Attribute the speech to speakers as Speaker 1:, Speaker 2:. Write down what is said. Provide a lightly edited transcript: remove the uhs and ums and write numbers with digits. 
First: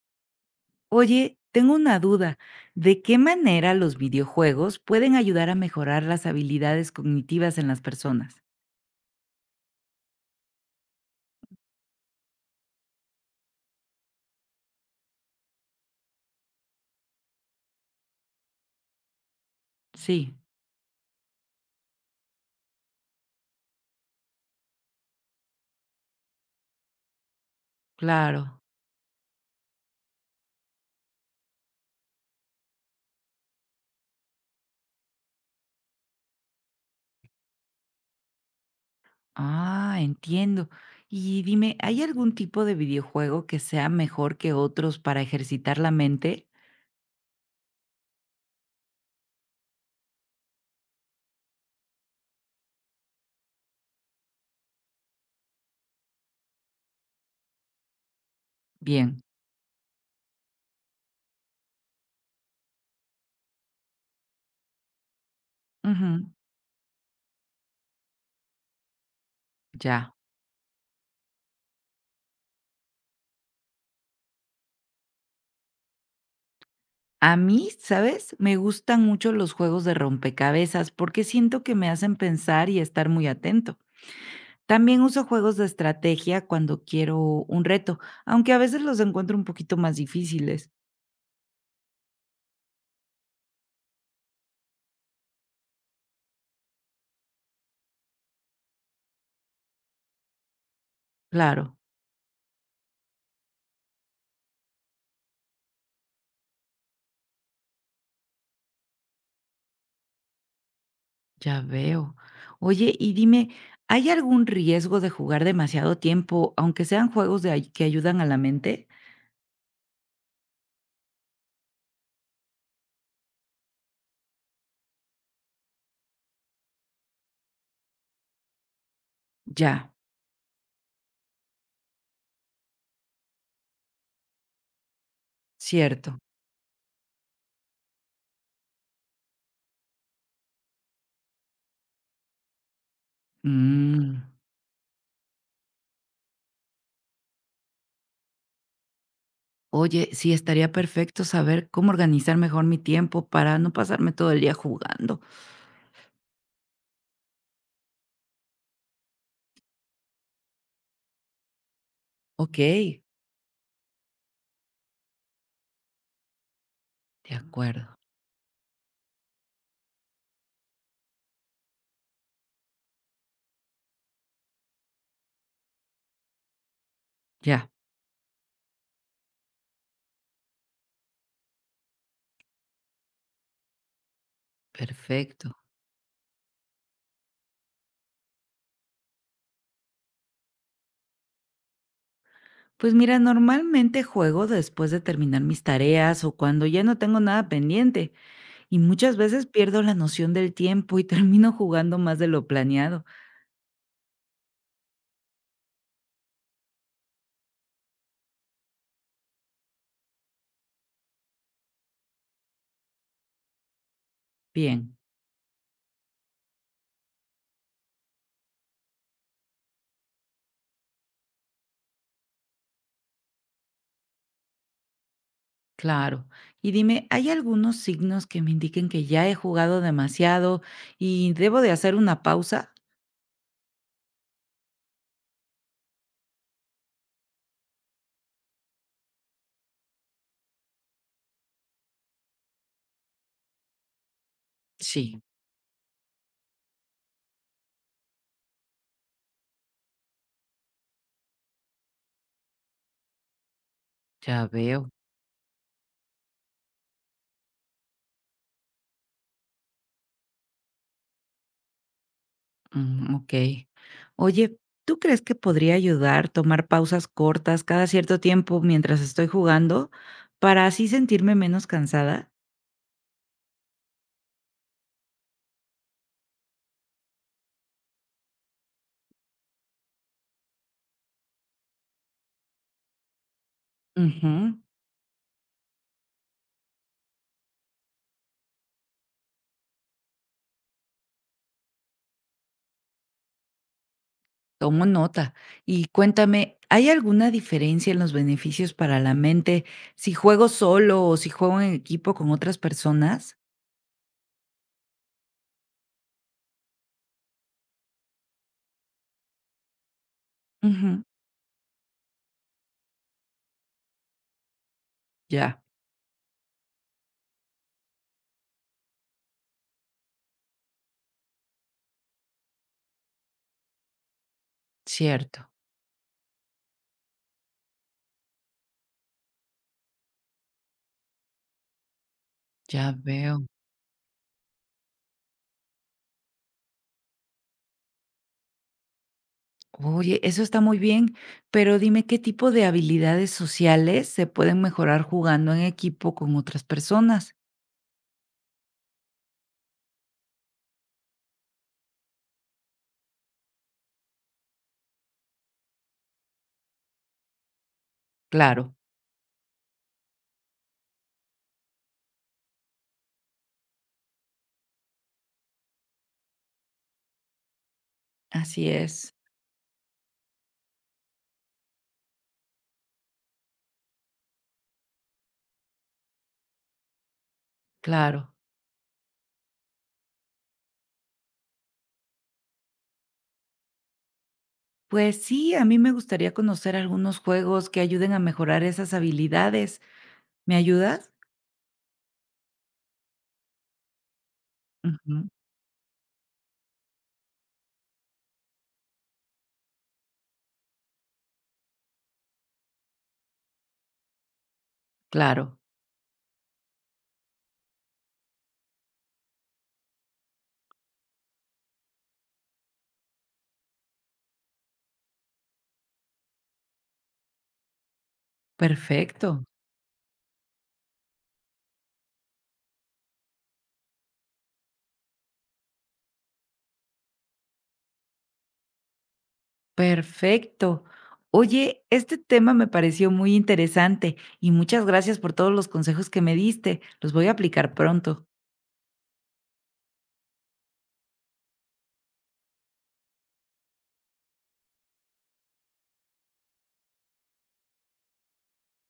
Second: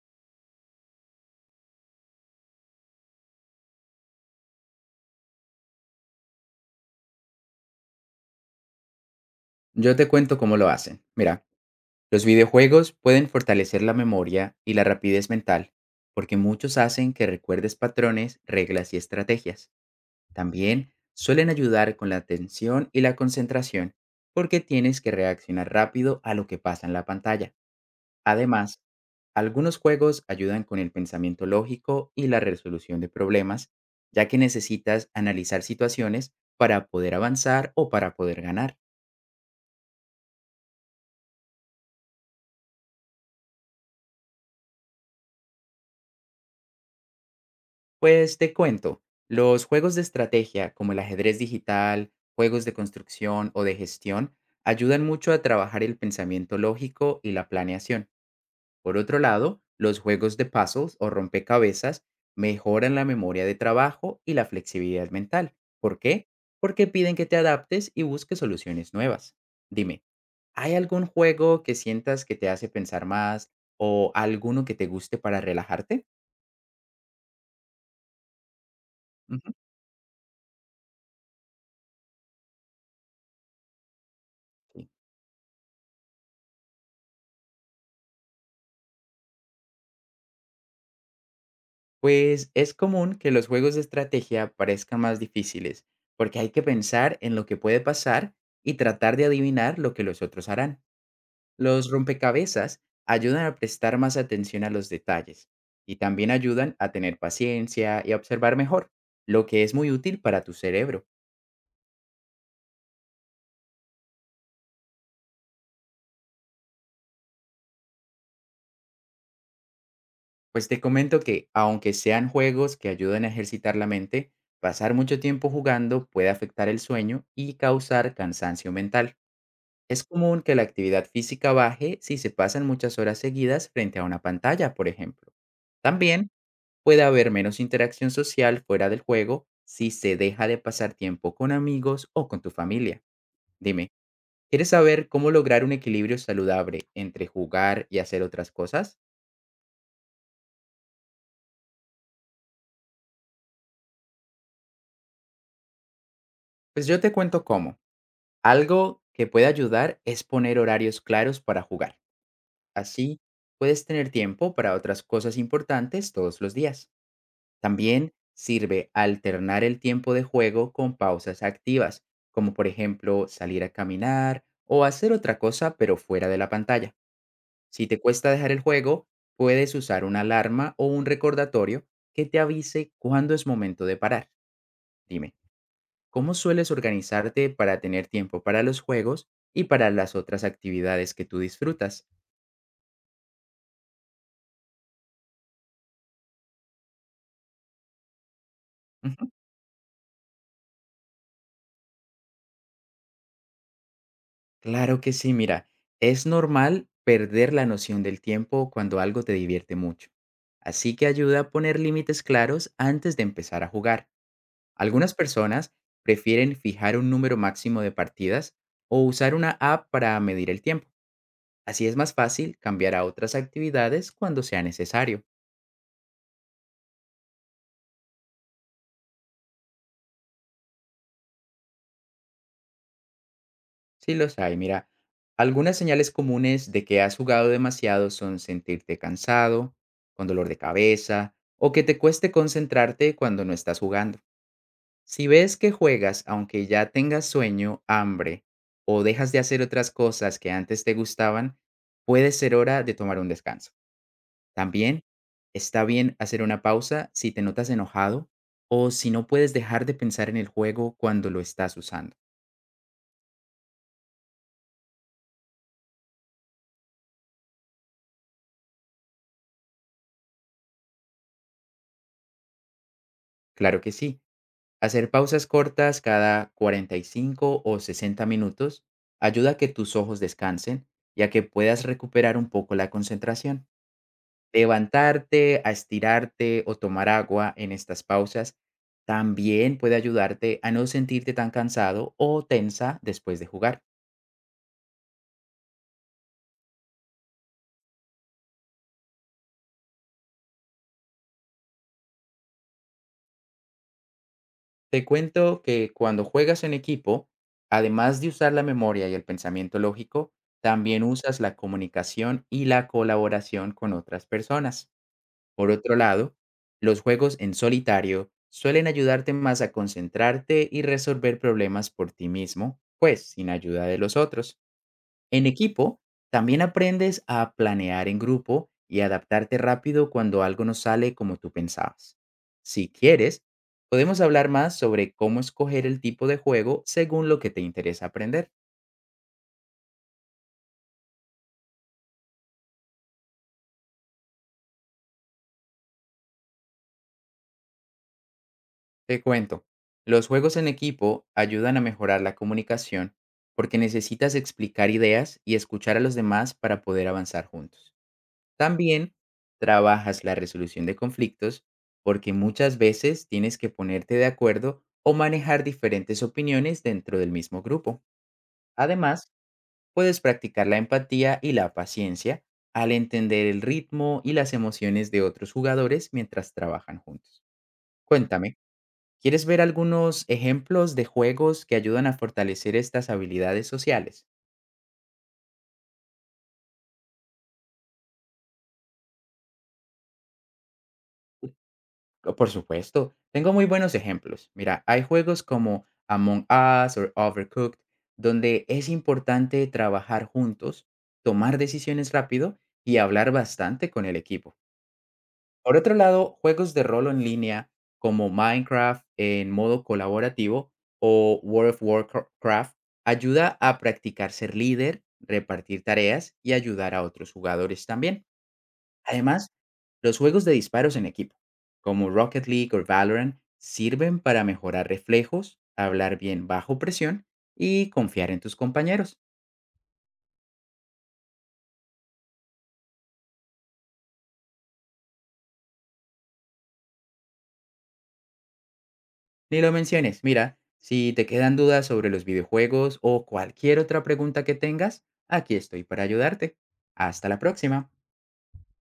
Speaker 1: Oye, tengo una duda. ¿De qué manera los videojuegos pueden ayudar a mejorar las habilidades cognitivas en las personas?
Speaker 2: Yo te cuento cómo lo hacen. Mira, los videojuegos pueden fortalecer la memoria y la rapidez mental, porque muchos hacen que recuerdes patrones, reglas y estrategias.
Speaker 1: Sí,
Speaker 2: También suelen ayudar con la atención y la concentración, porque tienes que reaccionar rápido a lo que pasa en la pantalla.
Speaker 1: claro.
Speaker 2: Además, algunos juegos ayudan con el pensamiento lógico y la resolución de problemas, ya que necesitas analizar situaciones para poder avanzar o para poder ganar.
Speaker 1: Ah, entiendo. Y dime, ¿hay algún tipo de videojuego que sea mejor que otros para ejercitar la mente?
Speaker 2: Pues te cuento, los juegos de estrategia como el ajedrez digital, juegos de construcción o de gestión ayudan mucho a trabajar el pensamiento lógico y la planeación. Por otro
Speaker 1: Bien.
Speaker 2: lado, los juegos de puzzles o rompecabezas mejoran la memoria de trabajo y la flexibilidad mental. ¿Por qué?
Speaker 1: Ujú.
Speaker 2: Porque piden que te adaptes y busques soluciones nuevas. Dime,
Speaker 1: Ya.
Speaker 2: ¿hay algún juego que sientas que te hace pensar más o alguno que te guste para relajarte?
Speaker 1: A mí, ¿sabes? Me gustan mucho
Speaker 2: Ujú.
Speaker 1: los juegos de rompecabezas porque siento que me hacen pensar y estar muy atento. También uso juegos de estrategia cuando quiero un reto, aunque a veces los encuentro un poquito más difíciles.
Speaker 2: Pues es común que los juegos de estrategia parezcan más difíciles, porque hay que pensar en lo que puede pasar y tratar de adivinar lo que los otros harán.
Speaker 1: Claro,
Speaker 2: Los rompecabezas ayudan a prestar más atención a los detalles y también ayudan a tener paciencia y a observar mejor, lo que es muy útil para tu cerebro.
Speaker 1: ya veo. Oye, y dime, ¿hay algún riesgo de jugar demasiado tiempo, aunque sean juegos de que ayudan a la mente?
Speaker 2: Pues te comento que, aunque sean juegos que ayudan a ejercitar la mente, pasar mucho tiempo jugando puede afectar el sueño y causar cansancio mental.
Speaker 1: Ya,
Speaker 2: Es común que la actividad física baje si se pasan muchas horas seguidas frente a una pantalla, por ejemplo.
Speaker 1: cierto.
Speaker 2: También puede haber menos interacción social fuera del juego si se deja de pasar tiempo con amigos o con tu familia. Dime,
Speaker 1: Mm.
Speaker 2: ¿quieres saber cómo lograr un equilibrio saludable entre jugar y hacer otras cosas?
Speaker 1: Oye, sí, estaría perfecto saber cómo organizar mejor mi tiempo para no pasarme todo el día jugando.
Speaker 2: Pues yo te cuento cómo. Algo que puede ayudar es poner horarios claros para jugar.
Speaker 1: Ok,
Speaker 2: Así puedes tener tiempo para otras cosas importantes todos los días.
Speaker 1: de acuerdo.
Speaker 2: También sirve alternar el tiempo de juego con pausas activas, como por ejemplo salir a caminar o hacer otra cosa pero fuera de la pantalla.
Speaker 1: Ya,
Speaker 2: Si te cuesta dejar el juego, puedes usar una alarma o un recordatorio que te avise cuándo es momento de parar. Dime,
Speaker 1: perfecto.
Speaker 2: ¿cómo sueles organizarte para tener tiempo para los juegos y para las otras actividades que tú disfrutas?
Speaker 1: Pues mira, normalmente juego después de terminar mis tareas o cuando ya no tengo nada pendiente, y muchas veces pierdo la noción del tiempo y termino jugando más de lo planeado.
Speaker 2: Claro que sí, mira, es normal perder la noción del tiempo cuando algo te divierte mucho. Así que ayuda a poner límites claros antes de empezar a jugar.
Speaker 1: Bien,
Speaker 2: Algunas personas prefieren fijar un número máximo de partidas o usar una app para medir el tiempo. Así es más fácil cambiar a otras actividades cuando sea necesario.
Speaker 1: claro. Y dime, ¿hay algunos signos que me indiquen que ya he jugado demasiado y debo de hacer una pausa?
Speaker 2: Sí, los hay. Mira, algunas señales comunes de que has jugado demasiado son sentirte cansado, con dolor de cabeza o que te cueste concentrarte cuando no estás jugando.
Speaker 1: Sí,
Speaker 2: Si ves que juegas aunque ya tengas sueño, hambre o dejas de hacer otras cosas que antes te gustaban, puede ser hora de tomar un descanso.
Speaker 1: ya veo.
Speaker 2: También está bien hacer una pausa si te notas enojado o si no puedes dejar de pensar en el juego cuando lo estás usando.
Speaker 1: Mm, ok. Oye, ¿tú crees que podría ayudar tomar pausas cortas cada cierto tiempo mientras estoy jugando para así sentirme menos cansada?
Speaker 2: Claro que sí. Hacer pausas cortas cada 45 o 60 minutos ayuda a que tus ojos descansen y a que puedas recuperar un poco la concentración.
Speaker 1: Ujú,
Speaker 2: Levantarte, a estirarte o tomar agua en estas pausas también puede ayudarte a no sentirte tan cansado o tensa después de jugar.
Speaker 1: tomo nota. Y cuéntame, ¿hay alguna diferencia en los beneficios para la mente si juego solo o si juego en equipo con otras personas?
Speaker 2: Te cuento que cuando juegas en equipo, además de usar la memoria y el pensamiento lógico,
Speaker 1: Ujú,
Speaker 2: también usas la comunicación y la colaboración con otras personas.
Speaker 1: ya,
Speaker 2: Por otro lado, los juegos en solitario suelen ayudarte más a concentrarte y resolver problemas por ti mismo, pues sin ayuda de los otros. En
Speaker 1: cierto,
Speaker 2: equipo, también aprendes a planear en grupo y adaptarte rápido cuando algo no sale como tú pensabas. Si
Speaker 1: ya
Speaker 2: quieres,
Speaker 1: veo.
Speaker 2: podemos hablar más sobre cómo escoger el tipo de juego según lo que te interesa aprender.
Speaker 1: Oye, eso está muy bien, pero dime qué tipo de habilidades sociales se pueden mejorar jugando en equipo con otras personas.
Speaker 2: Te cuento, los juegos en equipo ayudan a mejorar la comunicación porque necesitas explicar ideas y escuchar a los demás para poder avanzar juntos.
Speaker 1: Claro,
Speaker 2: También trabajas la resolución de conflictos porque muchas veces tienes que ponerte de acuerdo o manejar diferentes opiniones dentro del mismo grupo.
Speaker 1: así es,
Speaker 2: Además, puedes practicar la empatía y la paciencia al entender el ritmo y las emociones de otros jugadores mientras trabajan juntos.
Speaker 1: claro.
Speaker 2: Cuéntame. ¿Quieres ver algunos ejemplos de juegos que ayudan a fortalecer estas habilidades sociales?
Speaker 1: Pues sí, a mí me gustaría conocer algunos juegos que ayuden a mejorar esas habilidades. ¿Me ayudas?
Speaker 2: Oh, por supuesto, tengo muy buenos ejemplos. Mira, hay
Speaker 1: Ujú,
Speaker 2: juegos como Among Us o Overcooked, donde es importante trabajar juntos, tomar decisiones rápido y hablar bastante con el equipo.
Speaker 1: claro,
Speaker 2: Por otro lado, juegos de rol en línea como Minecraft en modo colaborativo o World of Warcraft ayuda a practicar ser líder, repartir tareas y ayudar a otros jugadores también.
Speaker 1: perfecto,
Speaker 2: Además, los juegos de disparos en equipo, como Rocket League o Valorant, sirven para mejorar reflejos, hablar bien bajo presión y confiar en tus compañeros.
Speaker 1: perfecto. Oye, este tema me pareció muy interesante y muchas gracias por todos los consejos que me diste. Los voy a aplicar pronto.
Speaker 2: Ni lo menciones. Mira, si te quedan dudas sobre los videojuegos o cualquier otra pregunta que tengas, aquí estoy para ayudarte. Hasta la próxima.